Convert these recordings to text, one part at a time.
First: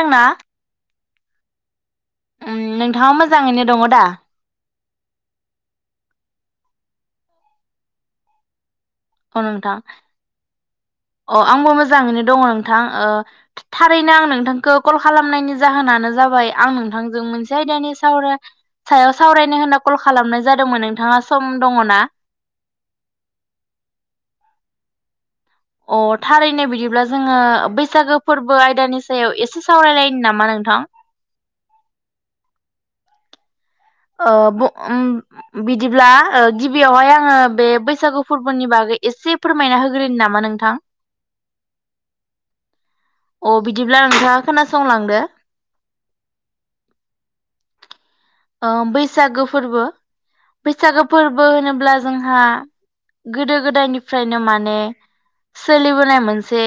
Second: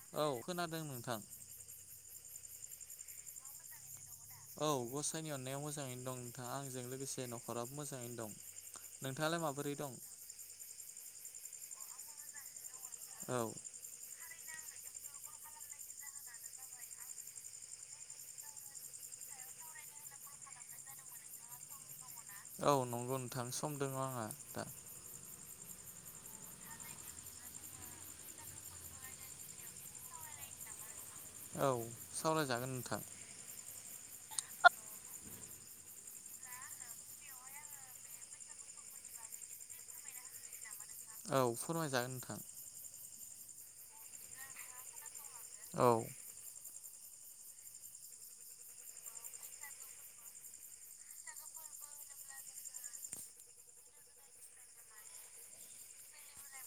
आंना औ खोनादों नोंथां। ओ नोंथाङा मोजाङैनो दङ दा? औ गसाइनि अननायाव मोजाङैनो दं नोंथां आंजों लोगोसे नखराबो मोजाङैनो दं। औ नोंथाङालाय नोंथां माबोरै दं? अ आंबो मोजाङैनो दङ नों थां ओ औ थारैनो आं नोंथां खौ कल खालामनायनि जाहोनानो जाबाय आं नोंथांजों मोनसे आयदानि सावरा सायाव सावरायनो होनना कल खालामनाय जादोंमोन नोंथाङा सम दङना? औ नंगौ नोंथां सम दों आंना दा। अ थारैनो बिदिब्ला जोङो बैसागो फोरबो आयदानि सायाव एसे सावरायलायनो नामा नोंथां? औ सावरायजागोन नोंथां। ओ बु उम बिदिब्ला गिबियावहाय आङो बे बैसागु फोरबोनि बागै एसे फोरमायना होग्रोनि नामा नोंथां? औ फोरमायजागोन नोंथां अ बिदिब्ला नोंथाङा खोनासंलांदो औ औ बैसागो फोरबो। बैसागो फोरबो होनोब्ला जोंहा गोदो गोदायनिफ्रायनो माने सोलिबोनाय मोनसे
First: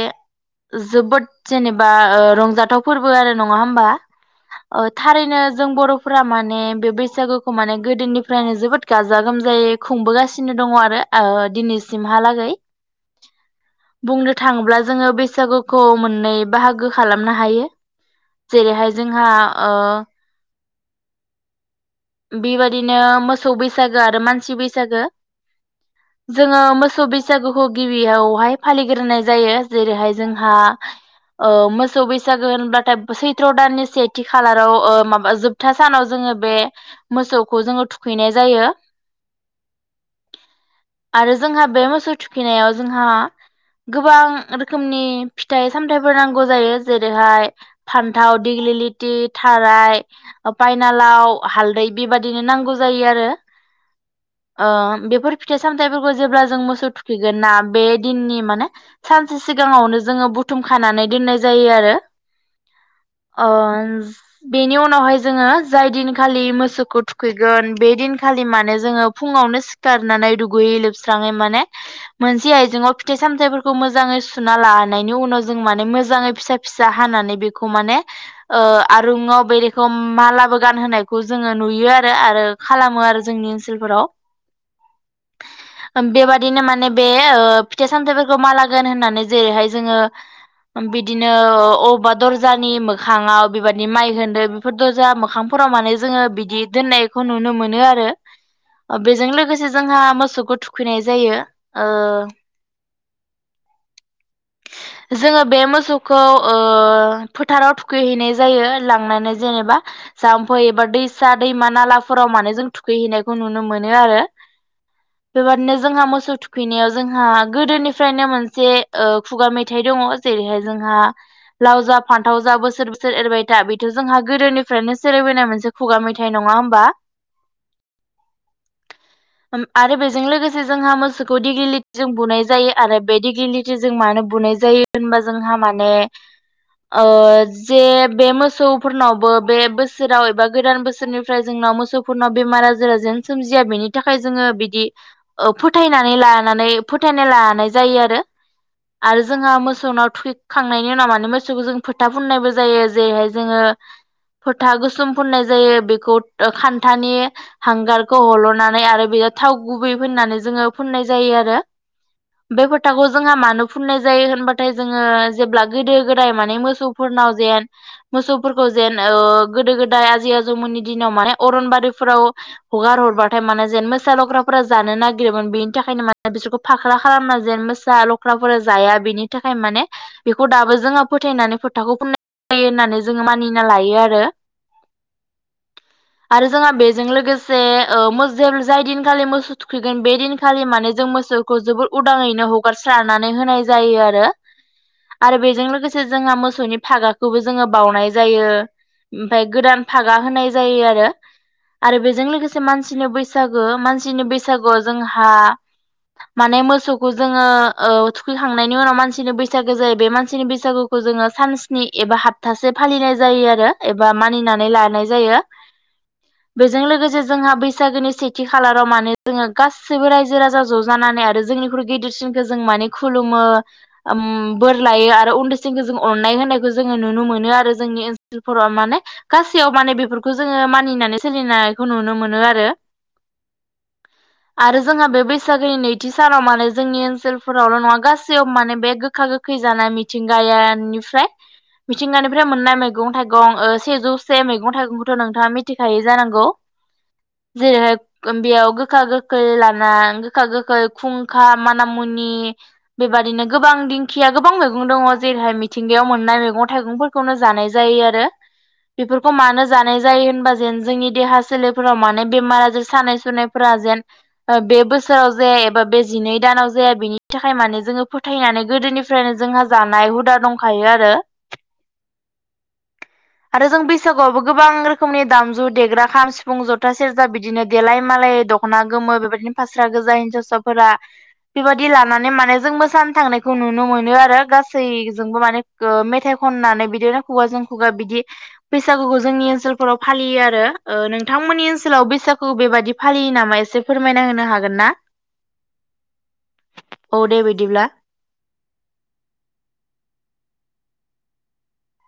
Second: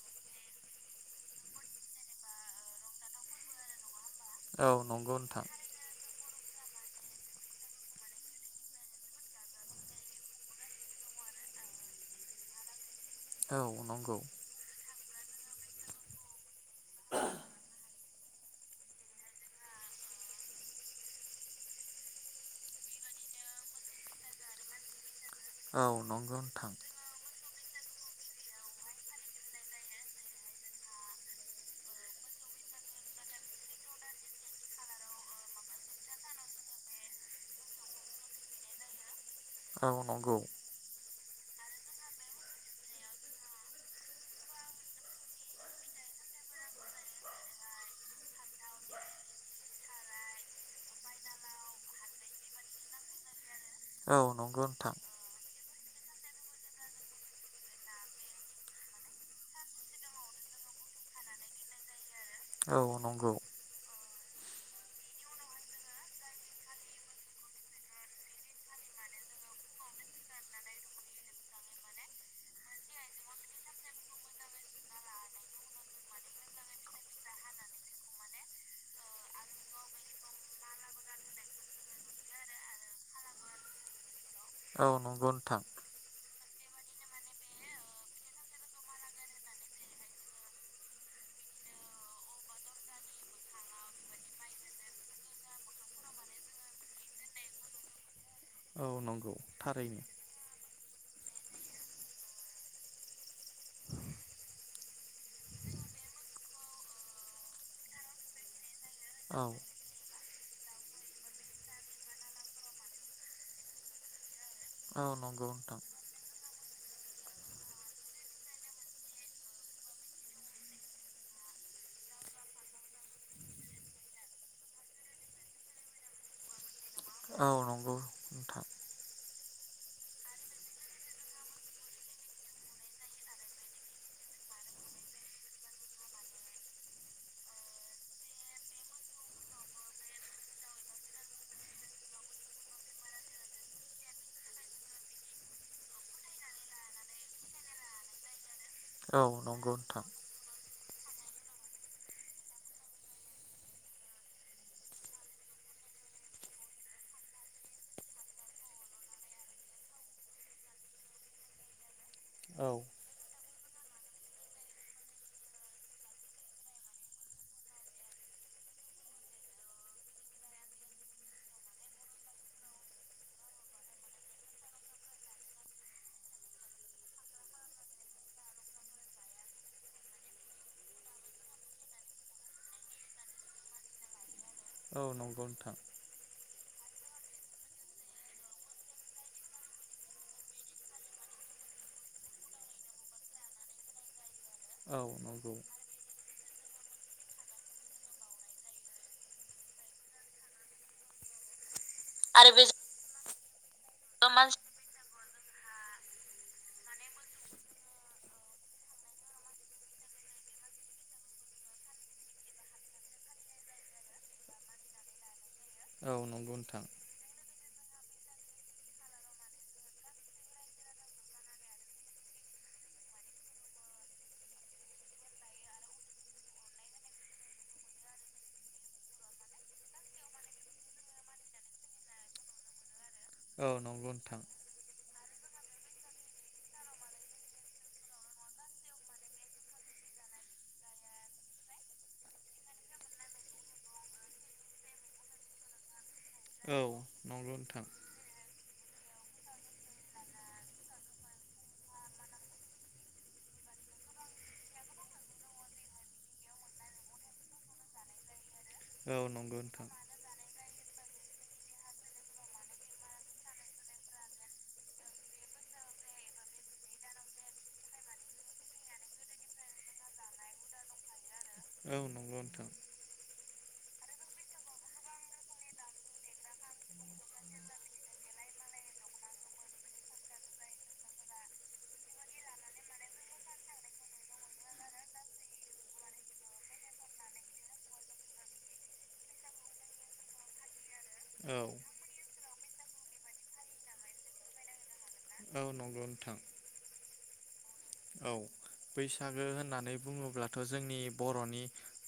जोबोद जेनेबा ओ रंजाथाव फोरबो आरो नङा होमबा? औ ओ नंगौ थारैनो नोंथां जों बरफोराब माने बे बैसागोखौ माने गोदोनिफ्रायनो जोबोद गाजा गोमजायै खुंबोगासिनो दङ आरो ओ दिनैसिमहालागै औ नंगौ बुंनो थाङोब्ला जोङो बै सागुखौ मोननै बाहागो खालामनो हायो। जेरैहाय जोंहा ओ बेबायदिनो मोसौ बैसागो आरो मानसि बैसागो औ नंगौ जोङो नोंथां मोसौ बैसागुखौ गिबियावहाय फालिग्रोनाय जायो जेरैहाय जोंहा ओ मोसौ बैसागो होनब्लाथाय सैथ्र दाननि सेथि खालाराव ओ माबा जोबथा सानाव जोङो बे मोसौखौ जोङो थुखैनाय जायो औ नंगौ जोंहा बे मोसौ थुखैनायाव जोंहा गोबां रोखोमनि फिथाइ सामथाइफोर नांगौ जायो जेरैहाय फान्थाव दिग्लिलिटि थाराय पायनालाव हालदै बेबादिनो नांगौ जायो आरो औ नंगौ ओ नोंथां बेफोर फिथाइ सामथाय फोरबो जेब्ला जों मोसौ थुखैगोन ना बे दिननि माने सानसे सिगाङावनो जोङो बुथुम खानानै दोननाय जायो आरो औ नंगौ ओम बेनि उनावहाय जोङो जाय दिन खालि मोसौखौ थुखैगोन बे दिनखालि माने जोङो फुङावनो सिखारनानै दुगैयै लोबस्राङै माने मोनसे आयजेङाव फिथाइ सामथाइफोरखौ मोजाङै सुना लानायनि उनाव जों माने मोजाङै फिसा फिसा हानानै बेखौ माने ओ आरुङाव बेरेखौ मालाबो गान होनोनाय खौ जोङो नुयो आरो आरो खालामो आरो जोंनि ओनसोलफोराव औ नंगौ नोंथां। बेनो माने बे ओ फिथाइ सामथायफोरखौ माला गानहोनानै जेरैहाय जोङो बिदिनो अबेबा दजानि मोङाव बेबादि माइहेनदो बेफोर दजा मोखांफोराव माने जोङो बिदि दोननायखौ नुनो मोनो आरो औ बेजों नंगौ लोगोसे थारैनो जोंहा मोसौखौ थुखैनाय जायो ओ जोङो बे मोसौखौ ओ फोथाराव थुखैहैनाय जायो। लांनानै औ जेनेबा जाम्फै एबा दैसा दैमा नालाफोराव मानोे जों थुखैहैनायखौ नुनो मोनो आरो औ नंगौ बेबादिनो नोंथां जोंहा मोसौ थु खैनायाव जोंहा गोदोनिफ्रायनो मोनसे ओ खुगा मेथाइ दङ जेरैहाय जोंहा लाव जा फान्थाव जा बोसोर बोसोर एरबाय था बेथ' जोंहा गोदोनिफ्रायनो सोलिबोनाय मोनसे खुगा मेथाइ नङा होमबा? औ नंगौ। नोंथां आरो बेजों लोगोसे जोंहा मोसौखौ दिग्लिटिजों बुनाय जायो आरो बे दिगलिटि जों मानो बुनाय जायो होनबा जोंहा माने जे बे मोसौफोरनावबो बे बोसोराव एबा गोदान बोसोरनिफ्राय जोंनाव मोसौफोरनाव बेमार आजारा जेन सोमजिया बेनि थाखाय जोङो बिदि फोथायनानै लानानै फोथायनाय लानाय जायो आरो। आरो औ जोंहा नंगौ मोसौनाव नोंथां थुइखांनाय नि उनाव माने मोसौखौ जों फोथा फुननायबो जायो जेरैहाय जोङो फोथा गोुसोम फुननाय जायो बेखौ खान्थानि हांगारखौ हलनानै आरो बेयाव थाव गुबै फुननानै जोङो फुननाय जायो आरो बे औ फोथाखौ जोंहा मानो फुननाय जायो होनबाथाय जोङो जेब्ला गोदो गोदाय माने मोसौफोरनाव जेन मोसौफोरखौ जेन गोदो गोदाय आजै आजौमोननि दिनाव माने अरनबारिफोराव हगार हरबाथाय माने जेन मोसा लख्राफोरा जानो नागिरोमोन बेनि थाखायनो माने बिसोरखौ फाख्रा खालामना जेन मोसा लख्रा फोर जाया बेनि थाखाय माने बेखौ दाबो जोंहा फोथायनानै फोथाखौ फोननाय जायो होननानै जोङो मानिना लायो आरो। औ नंगौ नोंथां। आरो जोंहा बेजों लोगोसे ओ मोजेल जाय दिनखालि मोसौ थुखैगोन बे दिनखालि माने जों मोसौखौ जोबोर उदाङैनो हगारस्रा नानै होनाय जायो आरो। औ आरो नंगौ। बेजों लोगोसे जोंहा मोसौनि फागाखौबो जोङो बावनाय जायो ओमफाय गोदान फागा होनाय जायो आरो। आरो बेजों आरो लोगोसे बेजों मानसिनो बैस सागो मा सिनि मानसि बैसागुआव जों हा माने मोसौखौ जोङो औ थुखैखांनायनि उनाव मानसिनि बैसागो जायो बे मानसिनि बैसागुखौ जोङो सानस्नि एबा हप्थासे फालिनाय जायो आरो एबा मानिनानै लानाय जायो। औ नंगौ बेजों नोंथां लोगोसे जोंहा बै सागोनि सेथि खालाराव माने जोङो गासैबो रायजो राजा ज जानानै आरो जोंनिख्रुइ गिदिरसिन जों माने खुलुमो आम बोर लायो आरो उन्दैसिनखौ जों अननाय होनायखौ जोङो नुनो मोनो आरो जोंनि ओनसोलफोराव माने गासैयाव माने बेफोरखौ जोङो मानिनानै सोलिनायखौ नुनो मोनो आरो। औ नंगौ नोंथां। सागोनि नैथि सानाव मानो जोंनि ओन ओनफोरावल नङा गासैयाव माने बे गोखा गोखै जानाय मिथिंगायानिफ्राय मिथिंगानिफ्राय मोननाय मैगं थाइगं सेजौसे मैगं थाइगंखौथ नोंथाङा मिथिखायो। जानांगौ औ नंगौ नोंथां जेरैहाय बेयाव खा गोखै लाना गोखा गोखै खुंखा माना मुनि बेबादिनो गोबां दिंखिया गोबां मैगं दंङ जेरैहाय मिथिंगायाव मोननाय मैगं थाइगंफोरखौनो जानाय जायो आरो। औ बेफोरखौ नंगौ मानो नोंथां जानाय जायो होनबा जेन जोंनि देहा सोलेरफोराव माने बेमार आजार सानाय सुनायफोरा जेन बे बोसोराव जे एबा बे जिनै दानाव फोरा बिनि थाखाय माने जोंङो फोथायनानै गोदोनिफ्रायनो जोंहा जानाय हुदा दंखायो आरो। औ नंगौ नोंथां। आरो जों बैसागुआवबो गोबां रोखोमनि दामजु देग्रा खाम, सिफुं, जथा, सेरजा बिदिनो देलाय मालाय दखना गोमो बेबायदिनो फास्रा गोजा हिनजावसाफोरा बेबायादि लानानै माने जों मोसानो थांनायखौ नुनो मोनो आरो गासैजोंबो माने मेथाइ खननानै बिदिनो खुगााजों खुगा बिदि बैसागुखौ जोंनि ओनसोलफोराव फालियो आरो। ओ नोंथांमोननि औ ओनसोलाव बैसाग खौ बेबायादि फालियो नामा एसे फोरमायना होनो हागोन ना? औ नंगौ नोंथां। औ दे बिदिब्ला औ बैसागो होननानै बुंङोब्लाथ जोंनि बर'नि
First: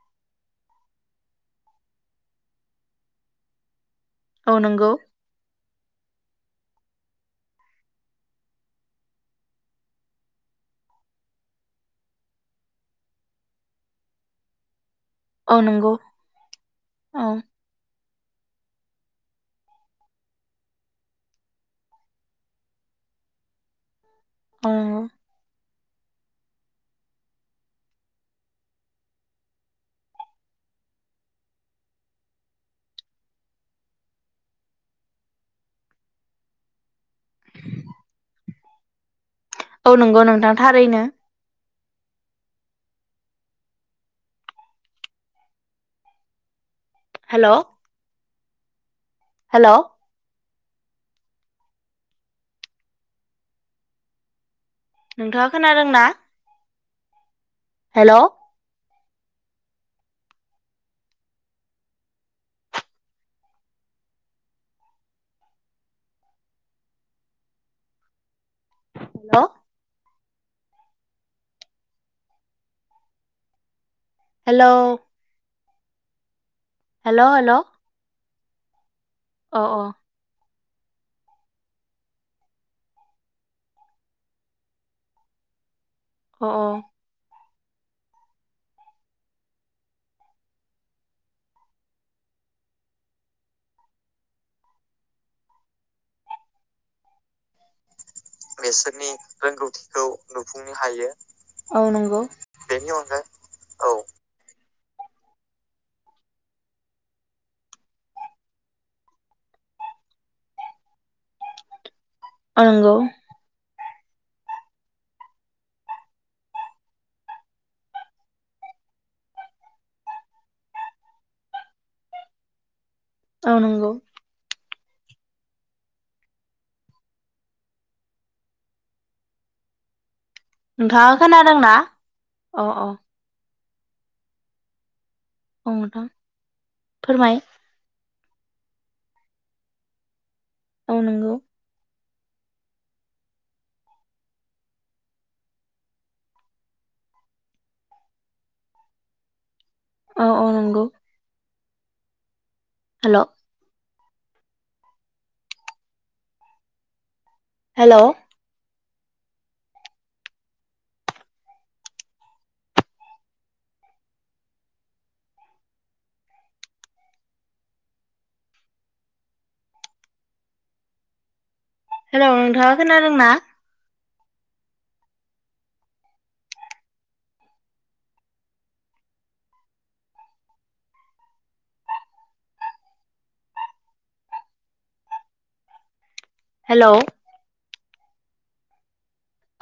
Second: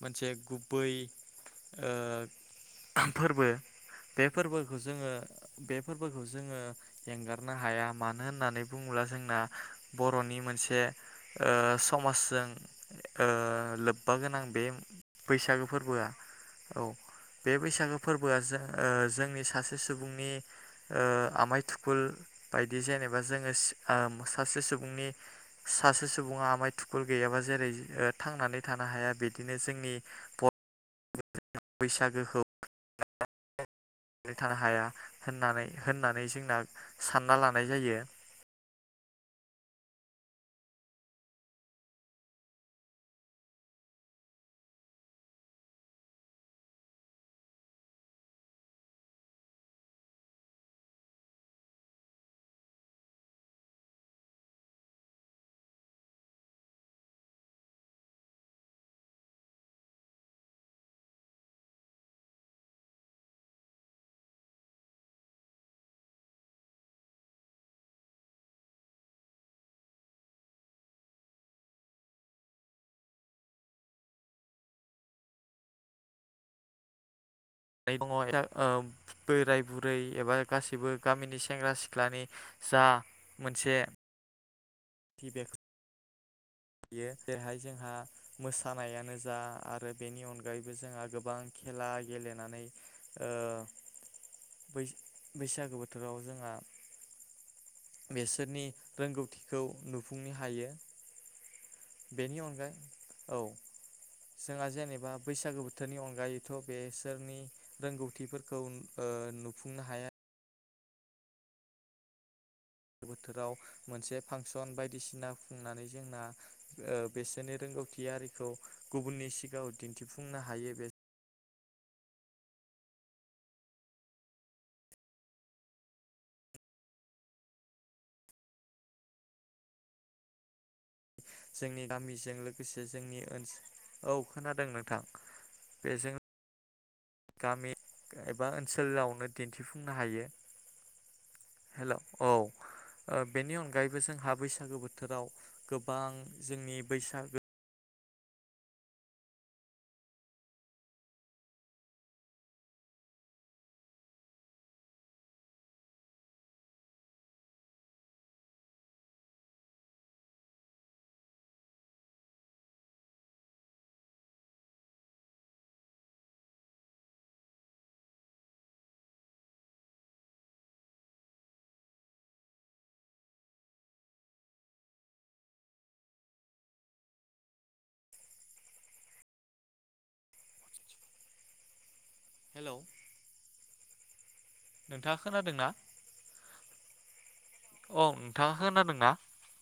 मोनसे गुबै ओ फोरबो बे औ फोरबोखौ नंगौ जोंङो बे फोरबोखौ जोंङो एंगारनो हाया मानो होननानै बुंङोब्ला जोंना बर'नि मोनसे ए ओ समाजजों ओ लोब्बा गोनां बे औ बैसागो नंगौ फोरबोआ औ बे बैसागो फोरबोआ जों ओ जोंनि सासे सुबुंनि ओ आमाइ थुखुल बायदि जेनेबा जोंङो सि आम सासे औ नंगौ सुबुंनि सासे सुबुंङा आमाय थुखुल गैयाबा जेरै थांनानै थानो हाया बिदिनो जोंनि ब बैसागोखौ नै थानो हाया होननानै होननानै जोंना सानना लानाय जायो। औ नंगौ नोंथां थारैनो हेलोव हेलोव नोंथांङा खोनादों ना? हेलोव हेलोव हेलोव हेलोव [unintelligible] ओ बोराय औ बुरै एबा गासैबो गामिनि सेंग्रा सिख्लानि जा मोनसे बे औ औ बियो जेर हाय जोंहा मोसानायानो जा आरो बेनि अनगायैबो जोंहा गोबां खेला गेलेनानै ओ बै बैसागो बोथोराव जोंहा बेसोरनि रोंगौथिखौ नुफुंनो हायो। अ नंगौ बेनि अनगायै बेनि अनगायै औ एबा बैसागो बोथोरनि अनगायैथ बेसोरनि रोंगौथिफोरखौ ओ नुफुंनो हाया। औ नोंगौ। बोथोराव मोनसे फांसन बायदिसिना खुंनानै जोंना ओ बिसोरनि रोंगौथि आरिखौ गुबुननि सिगाङाव दिन्थिफुंनो हायो। बे औ नंगौ। नोंथांआ जोंनि गामिजों लोगोसे जोंनि ओन्सोल औ खोनादों नोंथां। अ नोंथां। बेजों फोरमाय गामि एबा ओन्सोलावनो दिन्थिफुंनो हायो। औ नंगौ। हेलौ औ बेनि अनगायैबो जोंहा बैसागो बोथोराव गोबां जोंनि बैसागो औ औ नोंगौ। हेलौ। हेलौ। हेलौ नोंथाङा खोनादों ना? हेलौ। नोंथाङा खोनादों ना? हेलौ। औ नोंथाङा खोनादोंना?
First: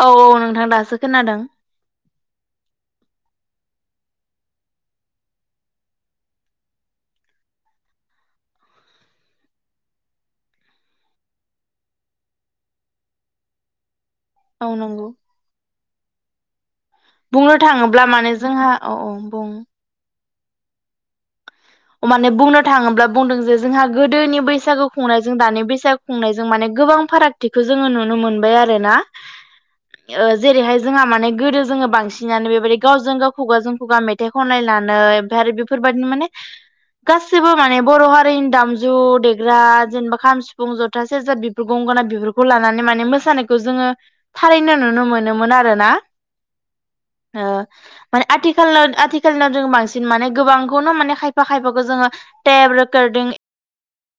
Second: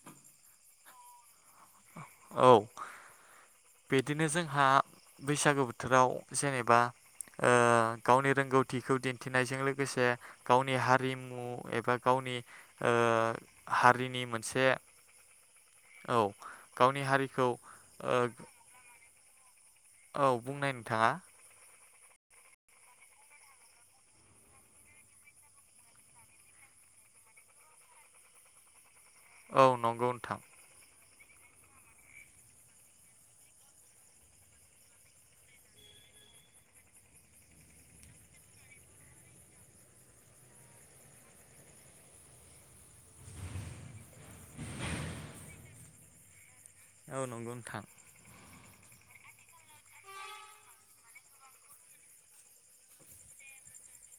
औ औ नोंथां दासो खोनादों। औ बिदिनो जोंहा बैसागो बोथोराव जेनेबा ओ गावनि रोंगौथिखौ दिन्थिनायजों लोगोसे गावनि हारिमु एबा गावनि ओ हारिनि मोनसे औ नंगौ। औ। गावनि हारिखौ बुंनो थाङोब्ला ओ माने जोंहा औ औ। बुं। औ बुंनाय नोंथाङा। माने बुंनो थाङोब्ला बुंदों जे जोंहा गोदोनि बैसागु खुंनायजों दानि बैसागु खुंनायजों माने गोबां फारागथिखौ जोङो नुनो मोनबाय आरो ना। औ नंगौ ओ नोंथां जेरैहाय जोंहा माने गोदो जोङो बांसिनानो बेबायदि गावजों गाव खुगाजों खुगा मेथाइ खनलायनानै ओमफ्राय आरो बेफोरबायदिनो माने गाससिबो माने बर हारिनि दामजु देग्रा जेनेबा खाम, सिफुं जथा, सेरजा, बिबुर गंगोना बिफोरखौ लानानै माने मोसानायखौ जोङो थारैनो नुनो मोनोमोन आरो ना। औ ओ नंगौ नोंथां माने आथि खालाव आथिखालनियाव जों बांसिन माने गोबांखौनो माने खायफा खायफाखौ जोङो टेब रेकर्डिं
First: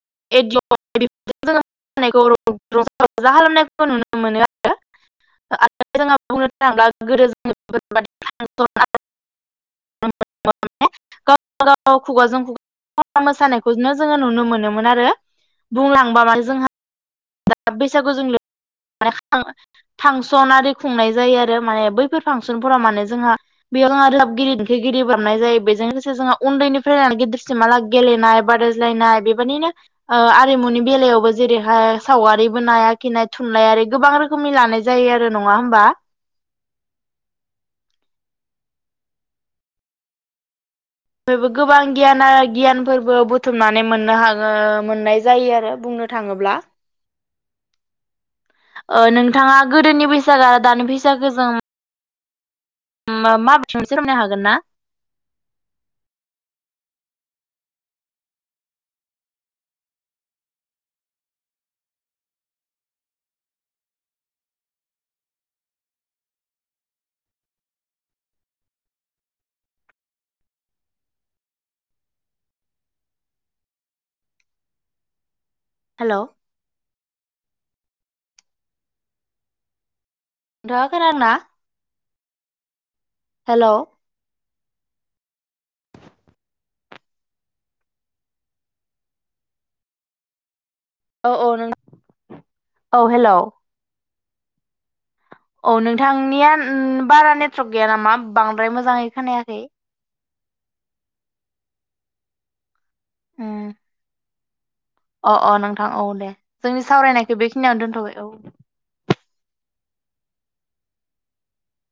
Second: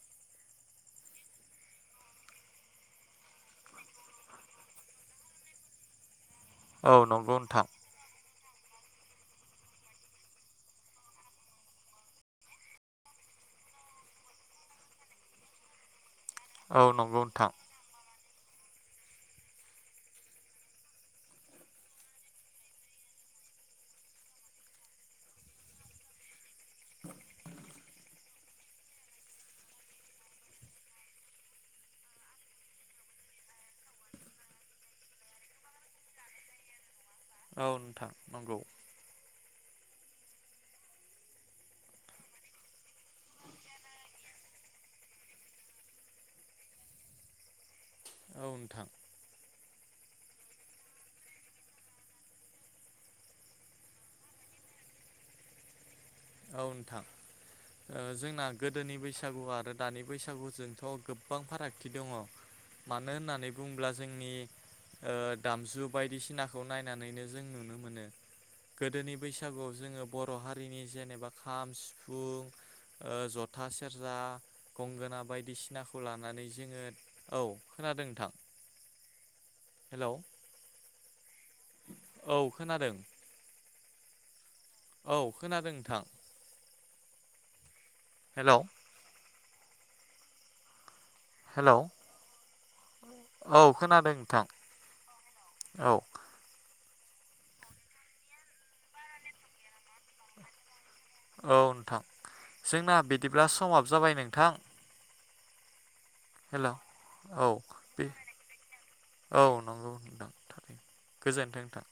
[unintelligible] नुनो मोनो आरो [unintelligible] बुंनो थाङोब्ला गोदो जोङो [unintelligible] औ नंगौ नोंथां [unintelligible] खुगाजों‌ खुगा [unintelligible] मोसानायखौनो जोङो नुनो मोनोमोन। मोन आरो बुं थांबा माने जोंहा औ नंगौ नोंथां [unintelligible] बैसागजों [inaudible] फांसन आरि खुंनाय जायो आरो माने बैफोर फांसनफोराव माने जोंहा बेयाव जोंहा रोजाबगिरि देंखोगिरि बारनाय जायो बेजों लोगोसे जोंहा उन्दैनिफ्राय [inaudible] गिदिरसिमाल [inaudible] गेलेनाय बादायज्लायनाय बेबायदिनो आरिमुनि बेलायावबो जेरैहाय सावगारि बोनाय‌ आखिनाय थुनलाइयारि गोबां रोखोमनि लानाय जायो आरो नङा होमबा? औ नोंथां नंगौ। बेबो गोबां गियान आ गियानफोरबो बुथुमनानै मोननो हागो मोननाय जायो आरो बुंनो थाङोब्ला औ नोंथां ओ नोंथाङा गोदोनि बैसागो आरो दानि बेसागोजों [inaudible] हागोन ना? ओ नोंथां ओ जोंना गोदोनि बैसागु आरो दानि बेसागुजोंथ गोबां फारागथि दङ। मानो होननानै बुंब्ला जोंनि ओ दामजु बायदिसिनाखौ नायनानैनो जों नुनो मोनो गोदोनि बैसागुआव जोङो बर' हारिनि जेने खाम सिफुं ओ जथा सेरजा गंगोना बाय बायदिसिनाखौ हेलौ लानानै जोङो औ खोनादों नोंथां हेलौ। दा खोनादों ना? औ खोनादों। हेलौ। औ खोनादों नोंथां। हेलौ। औ औ नों हेलौ [inaudible] औ हेलौ। औ [inaudible] औ नोंथांनिया उम बारा नेटवर्क गैया नामा बांद्राय मोजाङै खोनायाखै। औ नोंथां। जोंना बिदिब्ला उम समाब जाबाय नोंथां। अ अ नोंथां। औ दे हेलौ जोंनि सावरायनायखौ औ बेखिनियावनो बे दोनथबाय औ दे। औ नंगौ नोंथां गोजोनथों नोंथां।